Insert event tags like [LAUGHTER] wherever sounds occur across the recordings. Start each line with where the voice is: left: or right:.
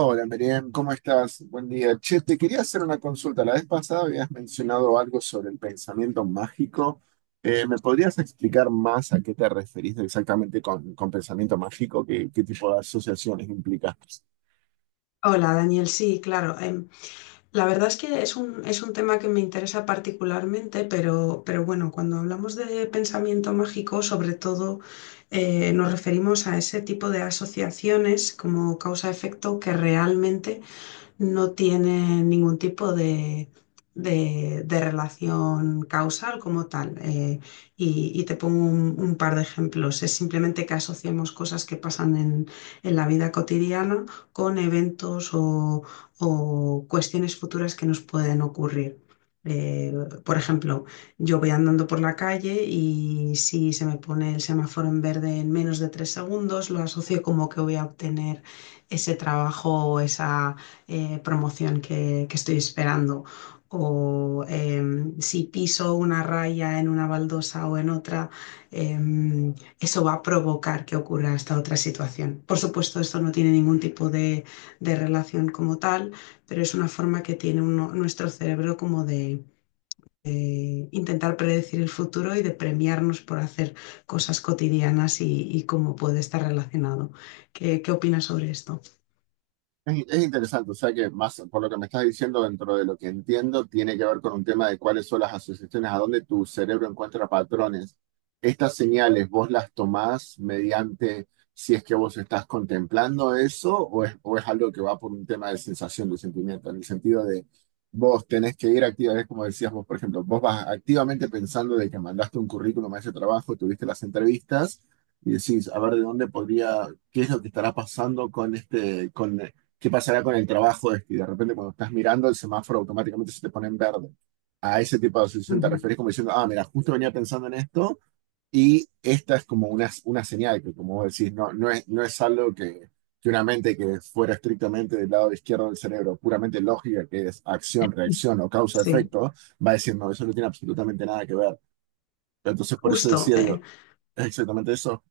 right: Hola, Miriam, ¿cómo estás? Buen día. Che, te quería hacer una consulta. La vez pasada habías mencionado algo sobre el pensamiento mágico. ¿Me podrías explicar más a qué te referís exactamente con pensamiento mágico? ¿Qué tipo de asociaciones implica?
left: Hola Daniel, sí, claro. La verdad es que es es un tema que me interesa particularmente, pero bueno, cuando hablamos de pensamiento mágico, sobre todo nos referimos a ese tipo de asociaciones como causa-efecto que realmente no tienen ningún tipo de, de relación causal como tal. Y te pongo un par de ejemplos. Es simplemente que asociemos cosas que pasan en la vida cotidiana con eventos o cuestiones futuras que nos pueden ocurrir. Eh, por ejemplo, yo voy andando por la calle y si se me pone el semáforo en verde en menos de 3 segundos, lo asocio como que voy a obtener ese trabajo o esa, promoción que estoy esperando o si piso una raya en una baldosa o en otra, eso va a provocar que ocurra esta otra situación. Por supuesto, esto no tiene ningún tipo de relación como tal, pero es una forma que tiene nuestro cerebro como de intentar predecir el futuro y de premiarnos por hacer cosas cotidianas y cómo puede estar relacionado. ¿Qué, qué opinas sobre esto?
right: Es interesante, o sea que más por lo que me estás diciendo, dentro de lo que entiendo, tiene que ver con un tema de cuáles son las asociaciones, a dónde tu cerebro encuentra patrones. Estas señales, ¿vos las tomás mediante si es que vos estás contemplando eso o es algo que va por un tema de sensación, de sentimiento, en el sentido de vos tenés que ir activamente, como decías vos? Por ejemplo, vos vas activamente pensando de que mandaste un currículum a ese trabajo, tuviste las entrevistas y decís, a ver, ¿de dónde podría, qué es lo que estará pasando con este, con ¿qué pasará con el trabajo? Es que de repente cuando estás mirando el semáforo automáticamente se te pone en verde. A ese tipo de asociación te
left: Ujú.
right: refieres como diciendo, ah, mira, justo venía pensando en esto y esta es como una señal que, como vos decís, no, no es algo que una mente que fuera estrictamente del lado izquierdo del cerebro, puramente lógica, que es acción, reacción o
left: Sí.
right: causa-efecto, va a decir, no, eso no tiene absolutamente nada que ver. Entonces, por eso
left: Justo,
right: decía, digo, ¿es exactamente eso?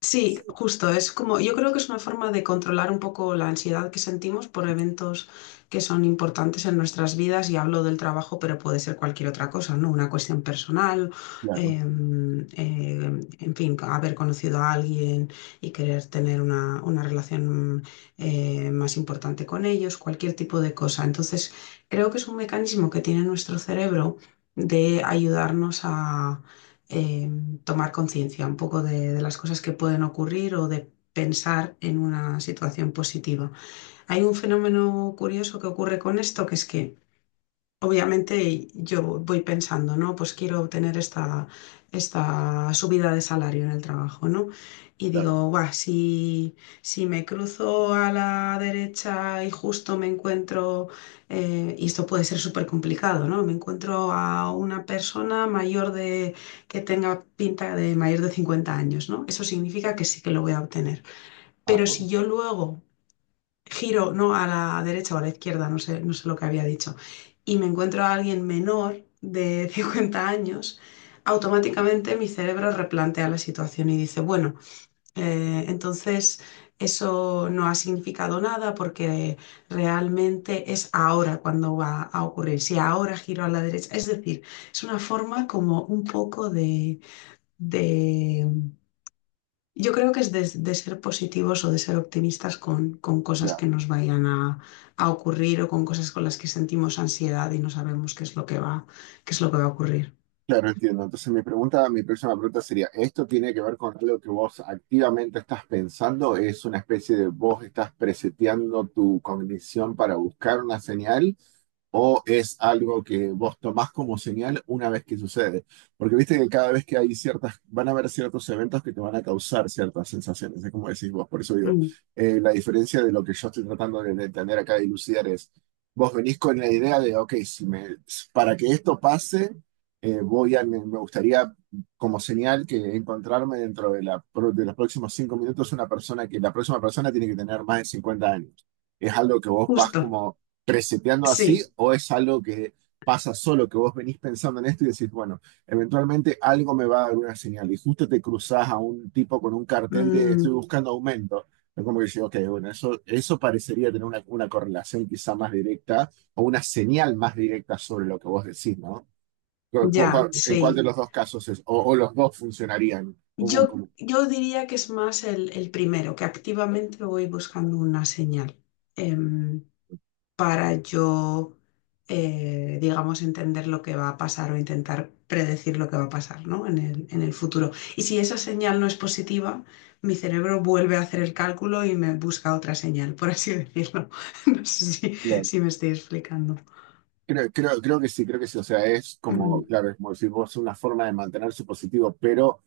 left: sí, justo. Es como, yo creo que es una forma de controlar un poco la ansiedad que sentimos por eventos que son importantes en nuestras vidas, y hablo del trabajo, pero puede ser cualquier otra cosa, ¿no? Una cuestión personal,
right: Claro,
left: eh, en fin, haber conocido a alguien y querer tener una relación más importante con ellos, cualquier tipo de cosa. Entonces, creo que es un mecanismo que tiene nuestro cerebro de ayudarnos a... em, tomar conciencia un poco de, las cosas que pueden ocurrir o de pensar en una situación positiva. Hay un fenómeno curioso que ocurre con esto, que es que obviamente yo voy pensando, ¿no? Pues quiero obtener esta, esta subida de salario en el trabajo, ¿no? Y
right: claro,
left: digo, buah, si, si me cruzo a la derecha y justo me encuentro, y esto puede ser súper complicado, ¿no? Me encuentro a una persona mayor de, que tenga pinta de mayor de 50 años, ¿no? Eso significa que sí que lo voy a obtener. Pero
right: ajá,
left: si yo luego giro, no, a la derecha o a la izquierda, no sé, no sé lo que había dicho, y me encuentro a alguien menor de [LAUGHS] 50 años, automáticamente mi cerebro replantea la situación y dice, bueno, entonces eso no ha significado nada porque realmente es ahora cuando va a ocurrir, si ahora giro a la derecha, es decir, es una forma como un poco de yo creo que es de ser positivos o de ser optimistas con cosas
right: claro.
left: que nos vayan a ocurrir o con cosas con las que sentimos ansiedad y no sabemos qué es lo que va, qué es lo que va a ocurrir.
right: Claro, entiendo. Entonces mi pregunta, mi próxima pregunta sería, ¿esto tiene que ver con algo que vos activamente estás pensando? ¿Es una especie de vos estás preseteando tu cognición para buscar una señal? ¿O es algo que vos tomás como señal una vez que sucede? Porque viste que cada vez que hay ciertas, van a haber ciertos eventos que te van a causar ciertas sensaciones, es como decís vos. Por eso digo,
left: Mm,
right: la diferencia de lo que yo estoy tratando de entender acá y dilucidar es, vos venís con la idea de, ok, si me, para que esto pase, voy a, me gustaría como señal que encontrarme dentro de, de los próximos 5 minutos una persona, que la próxima persona tiene que tener más de 50 años. ¿Es algo que vos vas
left: justo,
right: como preseteando así
left: sí,
right: o es algo que pasa solo, que vos venís pensando en esto y decís, bueno, eventualmente algo me va a dar una señal y justo te cruzás a un tipo con un cartel de estoy
left: mm,
right: buscando aumento? Es como que digo, ok, bueno, eso parecería tener una correlación quizá más directa o una señal más directa sobre lo que vos decís, ¿no? ¿Cu- cu-
left: ya,
right: cu- ¿En cuál de
left: sí.
right: los dos casos es? O los dos funcionarían.
left: Yo diría que es más el primero, que activamente voy buscando una señal. Em, para yo, digamos, entender lo que va a pasar o intentar predecir lo que va a pasar, ¿no? En en el futuro. Y si esa señal no es positiva, mi cerebro vuelve a hacer el cálculo y me busca otra señal, por así decirlo. [LAUGHS] No sé si,
right: Claro.
left: si me estoy explicando.
right: Creo que sí, creo que sí. O sea, es como,
left: Mm,
right: claro, es como si vos una forma de mantener su positivo, pero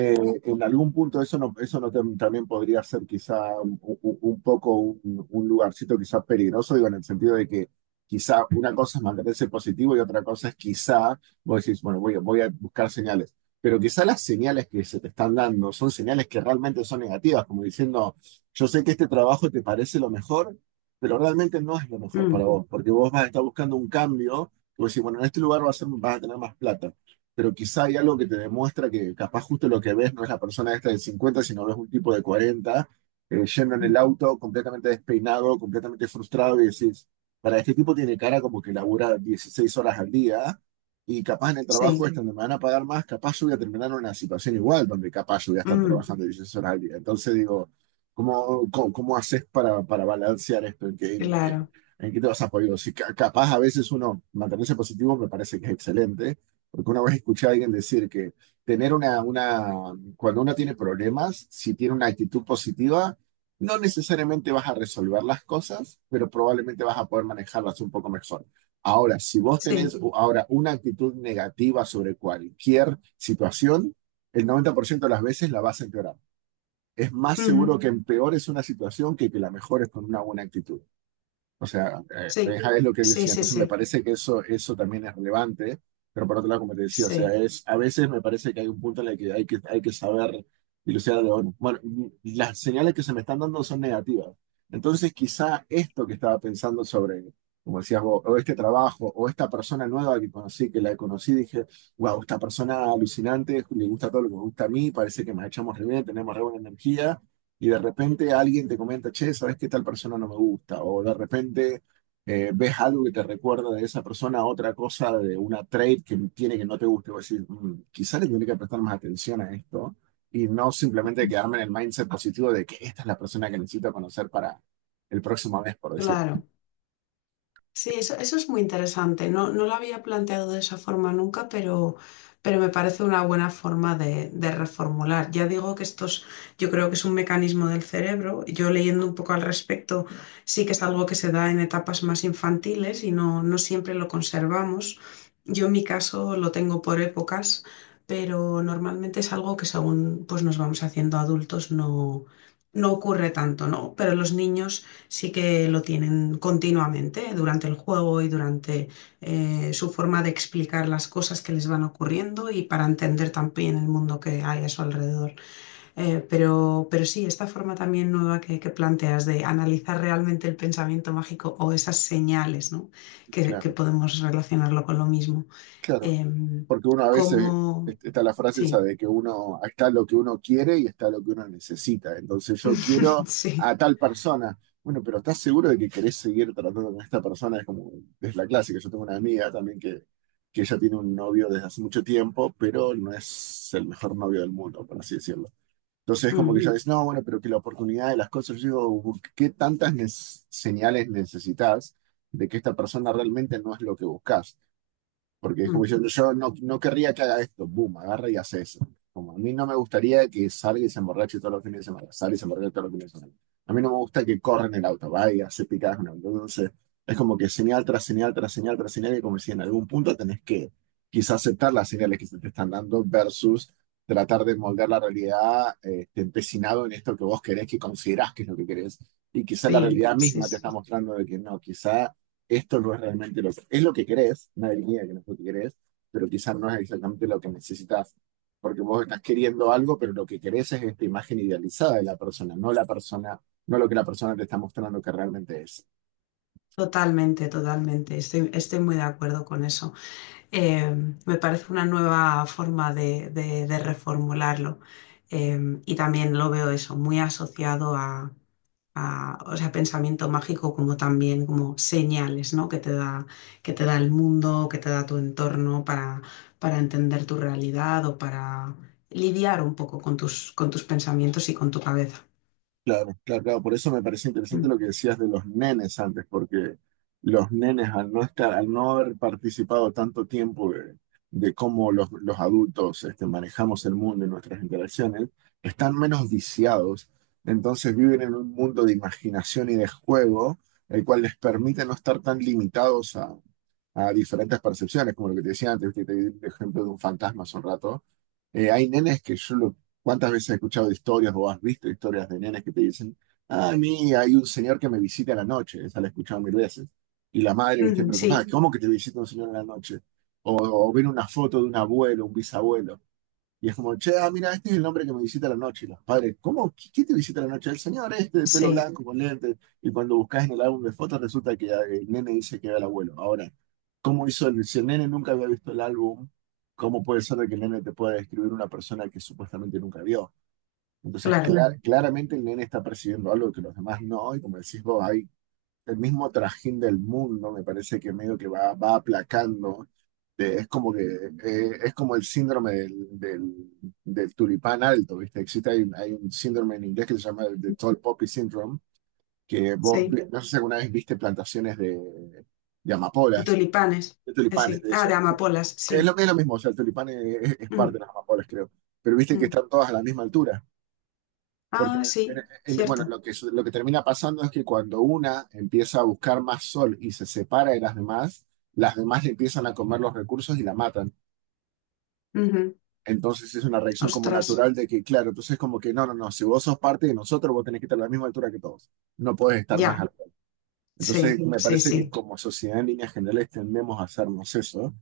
right: Eh, en algún punto eso no también podría ser quizá un poco un lugarcito quizá peligroso, digo, en el sentido de que quizá una cosa es mantenerse positivo y otra cosa es quizá, vos decís, bueno, voy a buscar señales, pero quizá las señales que se te están dando son señales que realmente son negativas, como diciendo, yo sé que este trabajo te parece lo mejor, pero realmente no es lo mejor
left: mm,
right: para vos, porque vos vas a estar buscando un cambio, y vos decís, bueno, en este lugar vas a tener más plata, pero quizá hay algo que te demuestra que capaz justo lo que ves no es la persona esta de 50, sino ves un tipo de 40, yendo en el auto completamente despeinado, completamente frustrado y decís, para este tipo tiene cara como que labura 16 horas al día y capaz en el trabajo
left: sí,
right: este donde me van a pagar más, capaz yo voy a terminar en una situación igual, donde capaz yo voy a estar
left: mm,
right: trabajando 16 horas al día. Entonces digo, ¿cómo haces para balancear esto? ¿En qué,
left: claro,
right: en qué te vas a apoyar? Si capaz a veces uno mantenerse positivo me parece que es excelente, porque una vez escuché a alguien decir que tener cuando uno tiene problemas, si tiene una actitud positiva, no necesariamente vas a resolver las cosas, pero probablemente vas a poder manejarlas un poco mejor. Ahora, si vos tenés
left: sí,
right: ahora una actitud negativa sobre cualquier situación, el 90% de las veces la vas a empeorar. Es más seguro
left: ujú,
right: que empeores una situación que la mejores con una buena actitud. O sea,
left: sí,
right: es lo que él
left: sí,
right: decía.
left: sí,
right: Entonces me
left: sí,
right: parece que eso también es relevante, pero por otro lado, como te decía, o sea,
left: sí,
right: es, a veces me parece que hay un punto en el que hay que saber dilucidar. Bueno, las señales que se me están dando son negativas. Entonces quizá esto que estaba pensando sobre, como decías vos, o este trabajo, o esta persona nueva que conocí, que la conocí, dije, wow, esta persona alucinante, le gusta todo lo que me gusta a mí, parece que nos echamos re bien, tenemos re buena energía y de repente alguien te comenta, che, ¿sabes qué tal persona no me gusta? O de repente ves algo que te recuerda de esa persona, otra cosa de una trait que tiene que no te guste. O decir, "Mm, quizá le tendría que prestar más atención a esto y no simplemente quedarme en el mindset positivo de que esta es la persona que necesito conocer para el próximo mes", por decir.
left: claro. Sí, eso es muy interesante. No, no lo había planteado de esa forma nunca, pero me parece una buena forma de reformular. Ya digo que esto es- yo creo que es un mecanismo del cerebro. Yo leyendo un poco al respecto, sí que es algo que se da en etapas más infantiles y no, no siempre lo conservamos. Yo en mi caso lo tengo por épocas, pero normalmente es algo que según pues, nos vamos haciendo adultos no, no ocurre tanto, ¿no? Pero los niños sí que lo tienen continuamente durante el juego y durante su forma de explicar las cosas que les van ocurriendo y para entender también el mundo que hay a su alrededor. Pero sí, esta forma también nueva que, planteas de analizar realmente el pensamiento mágico o esas señales, ¿no? Que,
right: Claro,
left: podemos relacionarlo con lo mismo.
right: claro.
left: Eh,
right: Porque uno a veces
left: Como...
right: está la frase esa
left: sí,
right: de que uno está lo que uno quiere y está lo que uno necesita. Entonces yo
left: [LAUGHS]
right: quiero
left: sí.
right: a tal persona. Bueno, pero ¿estás seguro de que querés seguir tratando con esta persona? Es como, es la clásica. Yo tengo una amiga también que ella tiene un novio desde hace mucho tiempo, pero no es el mejor novio del mundo, por así decirlo. Entonces es como que
left: Mm,
right: ella Sí. dice, no, bueno, pero que la oportunidad de las cosas, yo digo, ¿qué tantas señales necesitas de que esta persona realmente no es lo que buscas? Porque es como
left: mm,
right: diciendo, yo no, no querría que haga esto, boom, agarra y hace eso. Como a mí no me gustaría que salga y se emborrache todos los fines de semana, salga y se emborrache todos los fines de semana. A mí no me gusta que corra en el auto, va y hace picadas con el auto. Entonces, es como que señal tras señal, tras señal, tras señal, y como si en algún punto tenés que quizás aceptar las señales que se te están dando versus tratar de moldear la realidad, empecinado en esto que vos querés, que considerás que es lo que querés. Y quizás la
left: sí,
right: realidad
left: sí,
right: misma te está
left: sí.
right: mostrando de que no, quizás esto no es realmente lo que, es lo que querés. Nadie niega que no es lo que querés, pero quizás no es exactamente lo que necesitas, porque vos estás queriendo algo, pero lo que querés es esta imagen idealizada de la persona, no lo que la persona te está mostrando que realmente es.
left: Totalmente, totalmente. Estoy, estoy muy de acuerdo con eso. Eh, Me parece una nueva forma de, de reformularlo. Eh, y también lo veo eso, muy asociado a, o sea, pensamiento mágico como también como señales, ¿no? Que te da el mundo, que te da tu entorno para entender tu realidad o para lidiar un poco con tus pensamientos y con tu cabeza.
right: Claro, claro, claro. Por eso me parece interesante
left: Mm.
right: lo que decías de los nenes antes, porque los nenes al no estar, al no haber participado tanto tiempo de cómo los adultos este, manejamos el mundo y nuestras interacciones, están menos viciados. Entonces viven en un mundo de imaginación y de juego, el cual les permite no estar tan limitados a diferentes percepciones, como lo que te decía antes, que te di el ejemplo de un fantasma hace un rato. Hay nenes que ¿cuántas veces he escuchado de historias o has visto historias de nenes que te dicen, ah, a mí hay un señor que me visita en la noche? Esa la he escuchado 1000 veces. Y la
left: [LAUGHS]
right: madre, viste,
left: Ujú,
right: preocupada,
left: sí,
right: ¿cómo que te visita un señor en la noche? O ven una foto de un abuelo, un bisabuelo. Y es como, che, ah, mira, este es el nombre que me visita a la noche. Y los padres, ¿cómo? Quién te visita a la noche? El señor este de pelo
left: sí,
right: blanco con lentes. Y cuando buscas en el álbum de fotos, resulta que ah, el nene dice que era el abuelo. Ahora, ¿cómo hizo el, si el nene nunca había visto el álbum, ¿cómo puede ser de que el nene te pueda describir una persona que supuestamente nunca vio? Entonces,
left: claro,
right: Claramente el nene está percibiendo algo que los demás no. Y como decís vos, hay el mismo trajín del mundo, me parece que medio que va aplacando. Es como que es como el síndrome del tulipán alto, ¿viste? Existe, un hay un síndrome en inglés que se llama el de Tall Poppy Syndrome, que vos,
left: sí.
right: no sé si alguna vez viste plantaciones de
left: De
right: amapolas,
left: tulipanes,
right: de tulipanes,
left: sí.
right: de
left: Ah,
right: eso.
left: de amapolas,
right: Es lo,
left: sí.
right: es lo mismo, o sea, el tulipán es parte
left: Mm,
right: de las amapolas, creo. Pero viste que
left: mm.
right: están todas a la misma altura. Porque,
left: Ah, sí,
right: en- bueno,
left: cierto.
right: lo que termina pasando es que cuando una empieza a buscar más sol y se separa de las demás le empiezan a comer los recursos y la matan.
left: Ujú.
right: Entonces es una reacción como
left: Ostras,
right: natural de que, claro, entonces como que no, si vos sos parte de nosotros, vos tenés que estar a la misma altura que todos. No podés estar más
left: ya,
right: alto. Entonces
left: sí,
right: me
left: sí,
right: parece que
left: sí,
right: como sociedad en líneas generales tendemos a hacernos eso,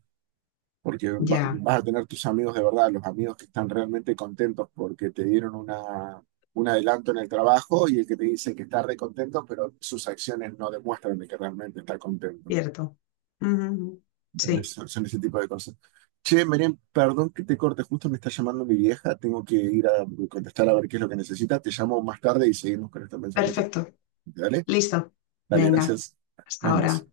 right: porque
left: ya,
right: vas a tener tus amigos de verdad, los amigos que están realmente contentos porque te dieron un adelanto en el trabajo, y el que te dice que está re contento, pero sus acciones no demuestran de que realmente está contento.
left: cierto. Ujú, ujú.
right: ¿Entendés?
left: Sí,
right: Son ese tipo de cosas. Che, Meren, perdón que te corte, justo me está llamando mi vieja, tengo que ir a contestar a ver qué es lo que necesita. Te llamo más tarde y seguimos con este pensamiento.
left: perfecto,
right: Dale,
left: listo.
right: dale,
left: Venga,
right: gracias.
left: hasta
right: Nos vemos.
left: ahora.